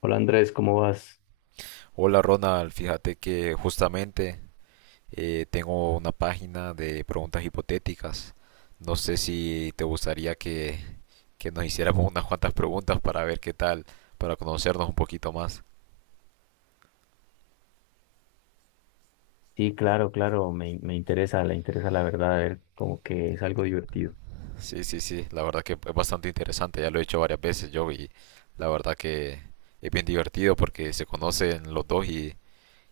Hola Andrés, ¿cómo vas? Hola Ronald, fíjate que justamente tengo una página de preguntas hipotéticas. No sé si te gustaría que nos hiciéramos unas cuantas preguntas para ver qué tal, para conocernos un poquito más. Sí, claro, claro, me interesa, le interesa la verdad, a ver, como que es algo divertido. Sí, sí, sí, la verdad que es bastante interesante, ya lo he hecho varias veces yo y la verdad que es bien divertido porque se conocen los dos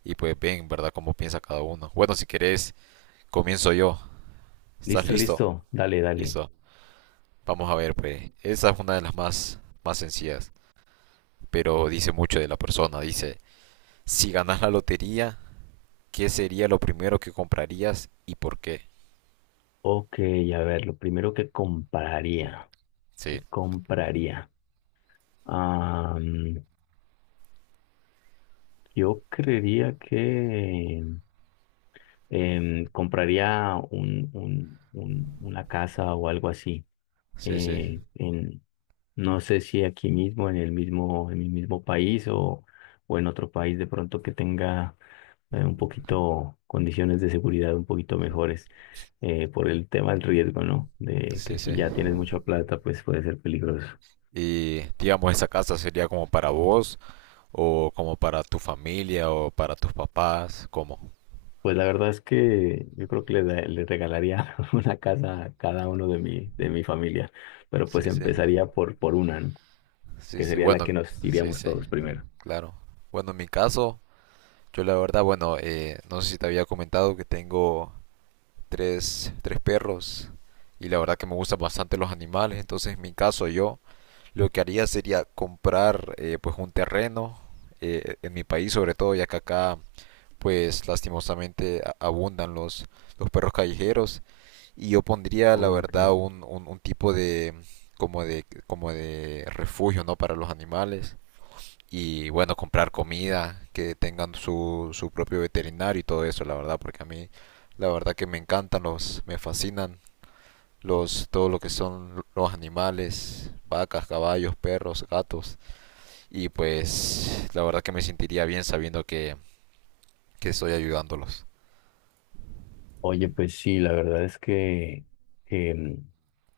y pues ven, ¿verdad?, cómo piensa cada uno. Bueno, si querés, comienzo yo. ¿Estás Listo, listo? listo, dale, dale. Listo. Vamos a ver, pues, esa es una de las más sencillas, pero dice mucho de la persona. Dice, si ganas la lotería, ¿qué sería lo primero que comprarías y por qué? Ok, a ver, lo primero que compraría, Sí, ¿que compraría? Ah, mm, yo creería que compraría una casa o algo así. sí, sí, eh, en, no sé si aquí mismo, en el mismo, en mi mismo país o en otro país de pronto que tenga un poquito condiciones de seguridad un poquito mejores, por el tema del riesgo, ¿no? De que sí, sí. si ya tienes mucha plata, pues puede ser peligroso. Y digamos, esa casa sería como para vos o como para tu familia o para tus papás, ¿cómo? Pues la verdad es que yo creo que le regalaría una casa a cada uno de mi familia, pero pues Sí, sí, empezaría por una, ¿no? sí, Que sí. sería la Bueno, que nos sí, iríamos sí, todos primero. claro. Bueno, en mi caso, yo la verdad, bueno, no sé si te había comentado que tengo tres perros y la verdad que me gustan bastante los animales, entonces en mi caso yo lo que haría sería comprar pues un terreno en mi país sobre todo, ya que acá pues lastimosamente abundan los perros callejeros y yo pondría la Ok. verdad un tipo de como de refugio, ¿no?, para los animales y bueno, comprar comida, que tengan su propio veterinario y todo eso, la verdad, porque a mí la verdad que me encantan los, me fascinan los, todo lo que son los animales, vacas, caballos, perros, gatos, y pues la verdad que me sentiría bien sabiendo que estoy ayudándolos. Oye, pues sí, la verdad es que, em,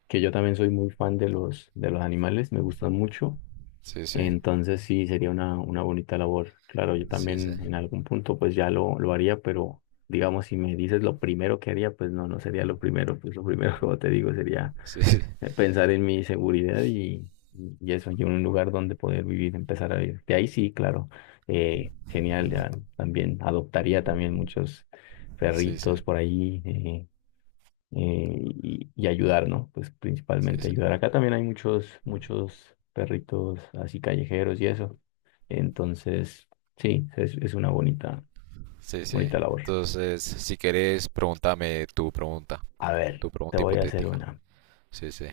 que yo también soy muy fan de los animales, me gustan mucho, Sí, sí, entonces sí, sería una bonita labor. Claro, yo sí, sí, también en algún punto pues ya lo haría, pero digamos, si me dices lo primero que haría, pues no, no sería lo primero, pues lo primero, como te digo, sería sí, pensar en mi seguridad y eso, y un lugar donde poder vivir, empezar a vivir. De ahí sí, claro, genial, ya también adoptaría también muchos sí, sí, sí, perritos por ahí. Y, y ayudar, ¿no? Pues principalmente sí, ayudar. Acá también hay muchos, muchos perritos así callejeros y eso. Entonces, sí, es una bonita, sí, sí. bonita labor. Entonces, si querés, pregúntame A ver, tu te pregunta voy a hacer hipotética. una. Sí, sí,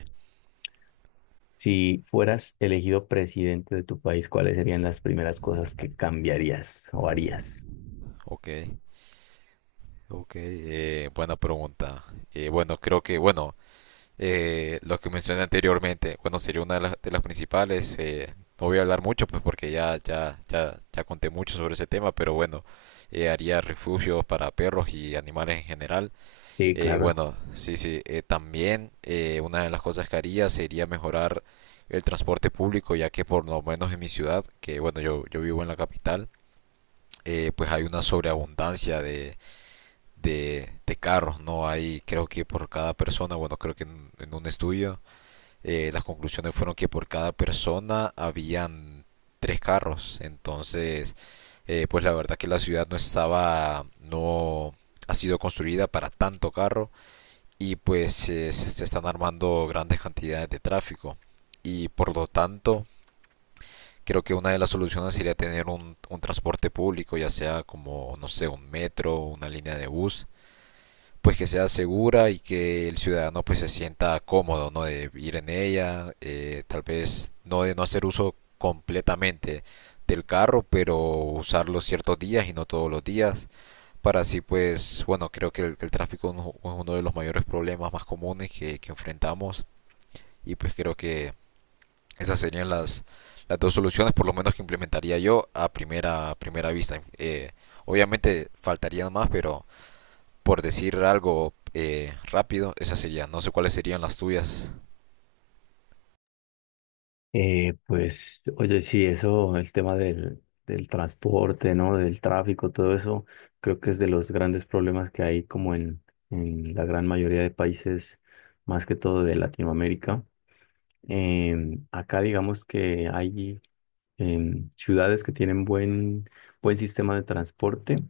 Si fueras elegido presidente de tu país, ¿cuáles serían las primeras cosas que cambiarías o harías? ok. Ok, buena pregunta. Bueno, creo bueno, lo que mencioné anteriormente, bueno, sería una de de las principales. No voy a hablar mucho, pues porque ya conté mucho sobre ese tema, pero bueno, haría refugios para perros y animales en general. Sí, claro. Bueno, sí, sí, también una de las cosas que haría sería mejorar el transporte público, ya que por lo menos en mi ciudad, que bueno, yo vivo en la capital, pues hay una sobreabundancia de carros, ¿no? Hay, creo que por cada persona, bueno, creo que en un estudio, las conclusiones fueron que por cada persona habían tres carros. Entonces, pues la verdad que la ciudad no estaba, no ha sido construida para tanto carro y pues se están armando grandes cantidades de tráfico. Y por lo tanto, creo que una de las soluciones sería tener un transporte público, ya sea como, no sé, un metro, una línea de bus, pues que sea segura y que el ciudadano pues se sienta cómodo, ¿no?, de ir en ella, tal vez no de no hacer uso completamente del carro, pero usarlo ciertos días y no todos los días. Para así, pues, bueno, creo que el tráfico es uno de los mayores problemas más comunes que enfrentamos y pues creo que esas serían las dos soluciones, por lo menos que implementaría yo a a primera vista. Obviamente faltarían más, pero por decir algo rápido, esa sería. No sé cuáles serían las tuyas. Pues, oye, sí, eso, el tema del, del transporte, ¿no? Del tráfico, todo eso, creo que es de los grandes problemas que hay como en la gran mayoría de países, más que todo de Latinoamérica. Acá digamos que hay ciudades que tienen buen, buen sistema de transporte.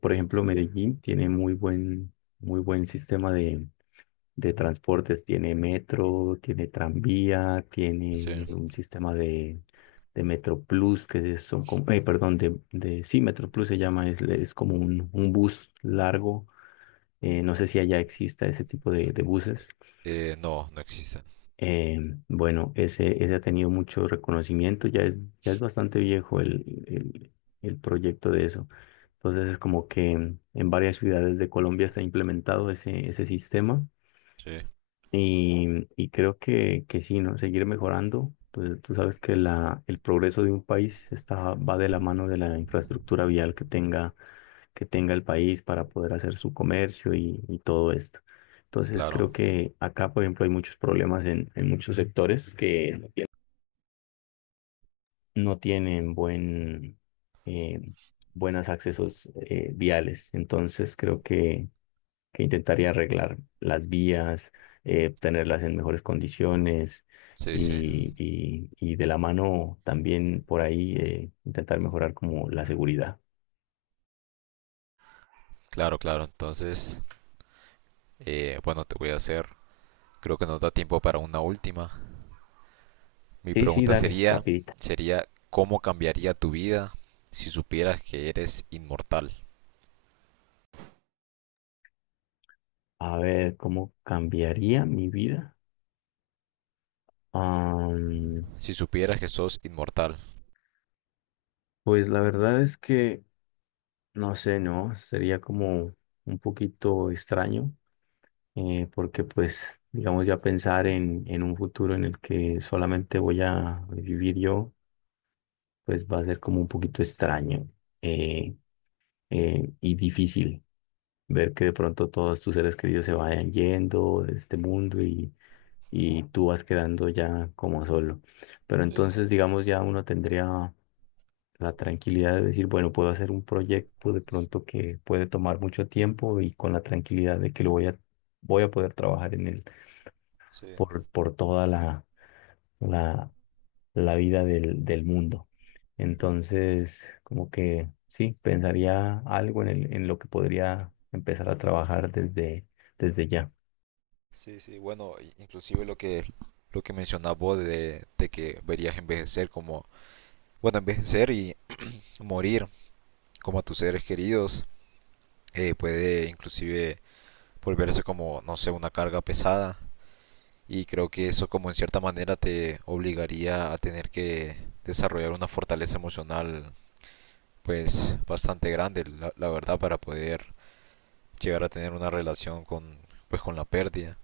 Por ejemplo, Medellín tiene muy buen sistema de transportes. Tiene metro, tiene tranvía, Sí. tiene un sistema de Metro Plus, que son como, perdón, de, sí, Metro Plus se llama, es como un bus largo. No sé si allá exista ese tipo de buses. No, no existen. Eh, bueno, ese ha tenido mucho reconocimiento, ya es bastante viejo el proyecto de eso. Entonces es como que en varias ciudades de Colombia está implementado ese, ese sistema. Sí. Y, y creo que sí, ¿no? Seguir mejorando. Pues, tú sabes que el progreso de un país está, va de la mano de la infraestructura vial que tenga el país para poder hacer su comercio y todo esto. Entonces Claro. creo que acá, por ejemplo, hay muchos problemas en muchos sectores que no tienen buen, eh, buenos accesos viales. Entonces creo que intentaría arreglar las vías, tenerlas en mejores condiciones Sí, sí. Y de la mano también por ahí intentar mejorar como la seguridad. Claro, claro. Entonces, bueno, te voy a hacer. Creo que nos da tiempo para una última. Mi Sí, sí, pregunta dale, rapidita. sería, ¿cómo cambiaría tu vida si supieras que eres inmortal? A ver, ¿cómo cambiaría mi vida? Am, Si supieras que sos inmortal. pues la verdad es que, no sé, ¿no? Sería como un poquito extraño, porque pues, digamos, ya pensar en un futuro en el que solamente voy a vivir yo pues va a ser como un poquito extraño, eh, y difícil ver que de pronto todos tus seres queridos se vayan yendo de este mundo y tú vas quedando ya como solo. Pero Sí, sí. entonces, digamos, ya uno tendría la tranquilidad de decir, bueno, puedo hacer un proyecto de pronto que puede tomar mucho tiempo y con la tranquilidad de que lo voy a poder trabajar en él Sí, por toda la la vida del, del mundo. Entonces, como que sí, pensaría algo en lo que podría empezar a trabajar desde, desde ya. sí, sí. Bueno, inclusive lo que mencionabas vos de que verías envejecer como, bueno, envejecer y morir como a tus seres queridos. Puede inclusive volverse como, no sé, una carga pesada. Y creo que eso como en cierta manera te obligaría a tener que desarrollar una fortaleza emocional pues bastante grande, la verdad, para poder llegar a tener una relación con, pues, con la pérdida.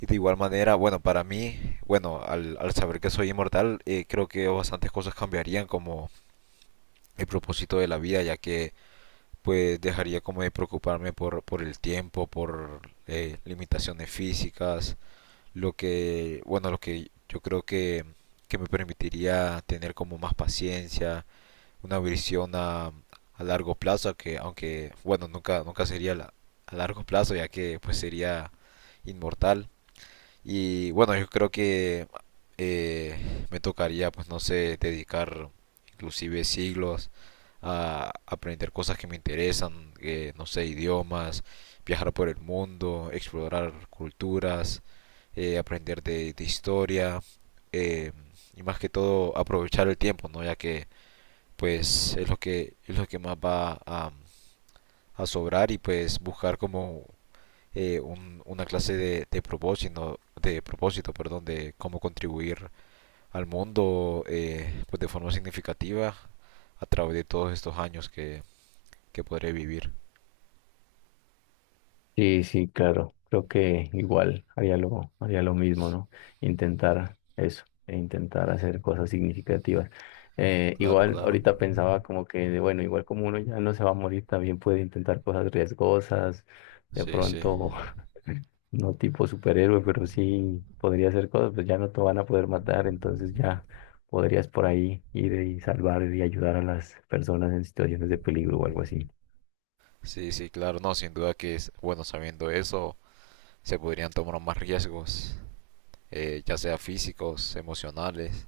Y de igual manera, bueno, para mí, bueno, al saber que soy inmortal, creo que bastantes cosas cambiarían como el propósito de la vida, ya que pues dejaría como de preocuparme por el tiempo, por limitaciones físicas, lo que, bueno, lo que yo creo que me permitiría tener como más paciencia, una visión a largo plazo, que aunque, bueno, nunca sería a largo plazo, ya que pues sería inmortal, y bueno, yo creo que eh, me tocaría, pues no sé, dedicar inclusive siglos a aprender cosas que me interesan, no sé, idiomas, viajar por el mundo, explorar culturas, aprender de historia, eh, y más que todo aprovechar el tiempo, ¿no? Ya que pues es lo que más va a sobrar y pues buscar como una clase de propósito, perdón, de cómo contribuir al mundo, pues de forma significativa a través de todos estos años que podré vivir. Sí, sí, claro. Creo que igual haría lo mismo, ¿no? Intentar eso, e intentar hacer cosas significativas. Claro, Igual claro. ahorita pensaba como que, de, bueno, igual como uno ya no se va a morir, también puede intentar cosas riesgosas, de Sí, sí, pronto, no tipo superhéroe, pero sí podría hacer cosas, pues ya no te van a poder matar, entonces ya podrías por ahí ir y salvar y ayudar a las personas en situaciones de peligro o algo así. sí, sí, claro, no, sin duda que es bueno sabiendo eso, se podrían tomar más riesgos, ya sea físicos, emocionales,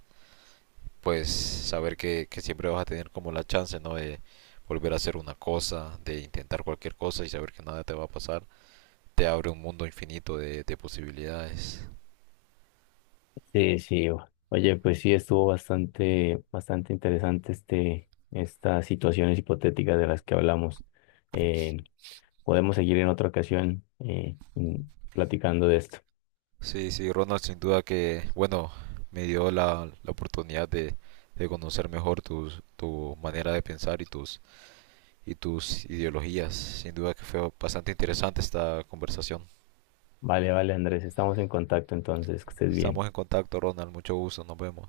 pues saber que siempre vas a tener como la chance, ¿no?, de volver a hacer una cosa, de intentar cualquier cosa y saber que nada te va a pasar te abre un mundo infinito de posibilidades. Sí, sí. Oye, pues sí, estuvo bastante, bastante interesante estas situaciones hipotéticas de las que hablamos. Eh, Podemos seguir en otra ocasión platicando de esto. Sí, sí, Ronald, sin duda que, bueno, me dio la oportunidad de conocer mejor tus, tu manera de pensar y tus ideologías. Sin duda que fue bastante interesante esta conversación. Vale, vale, Andrés, estamos en contacto entonces, que estés bien. Estamos en contacto, Ronald. Mucho gusto. Nos vemos.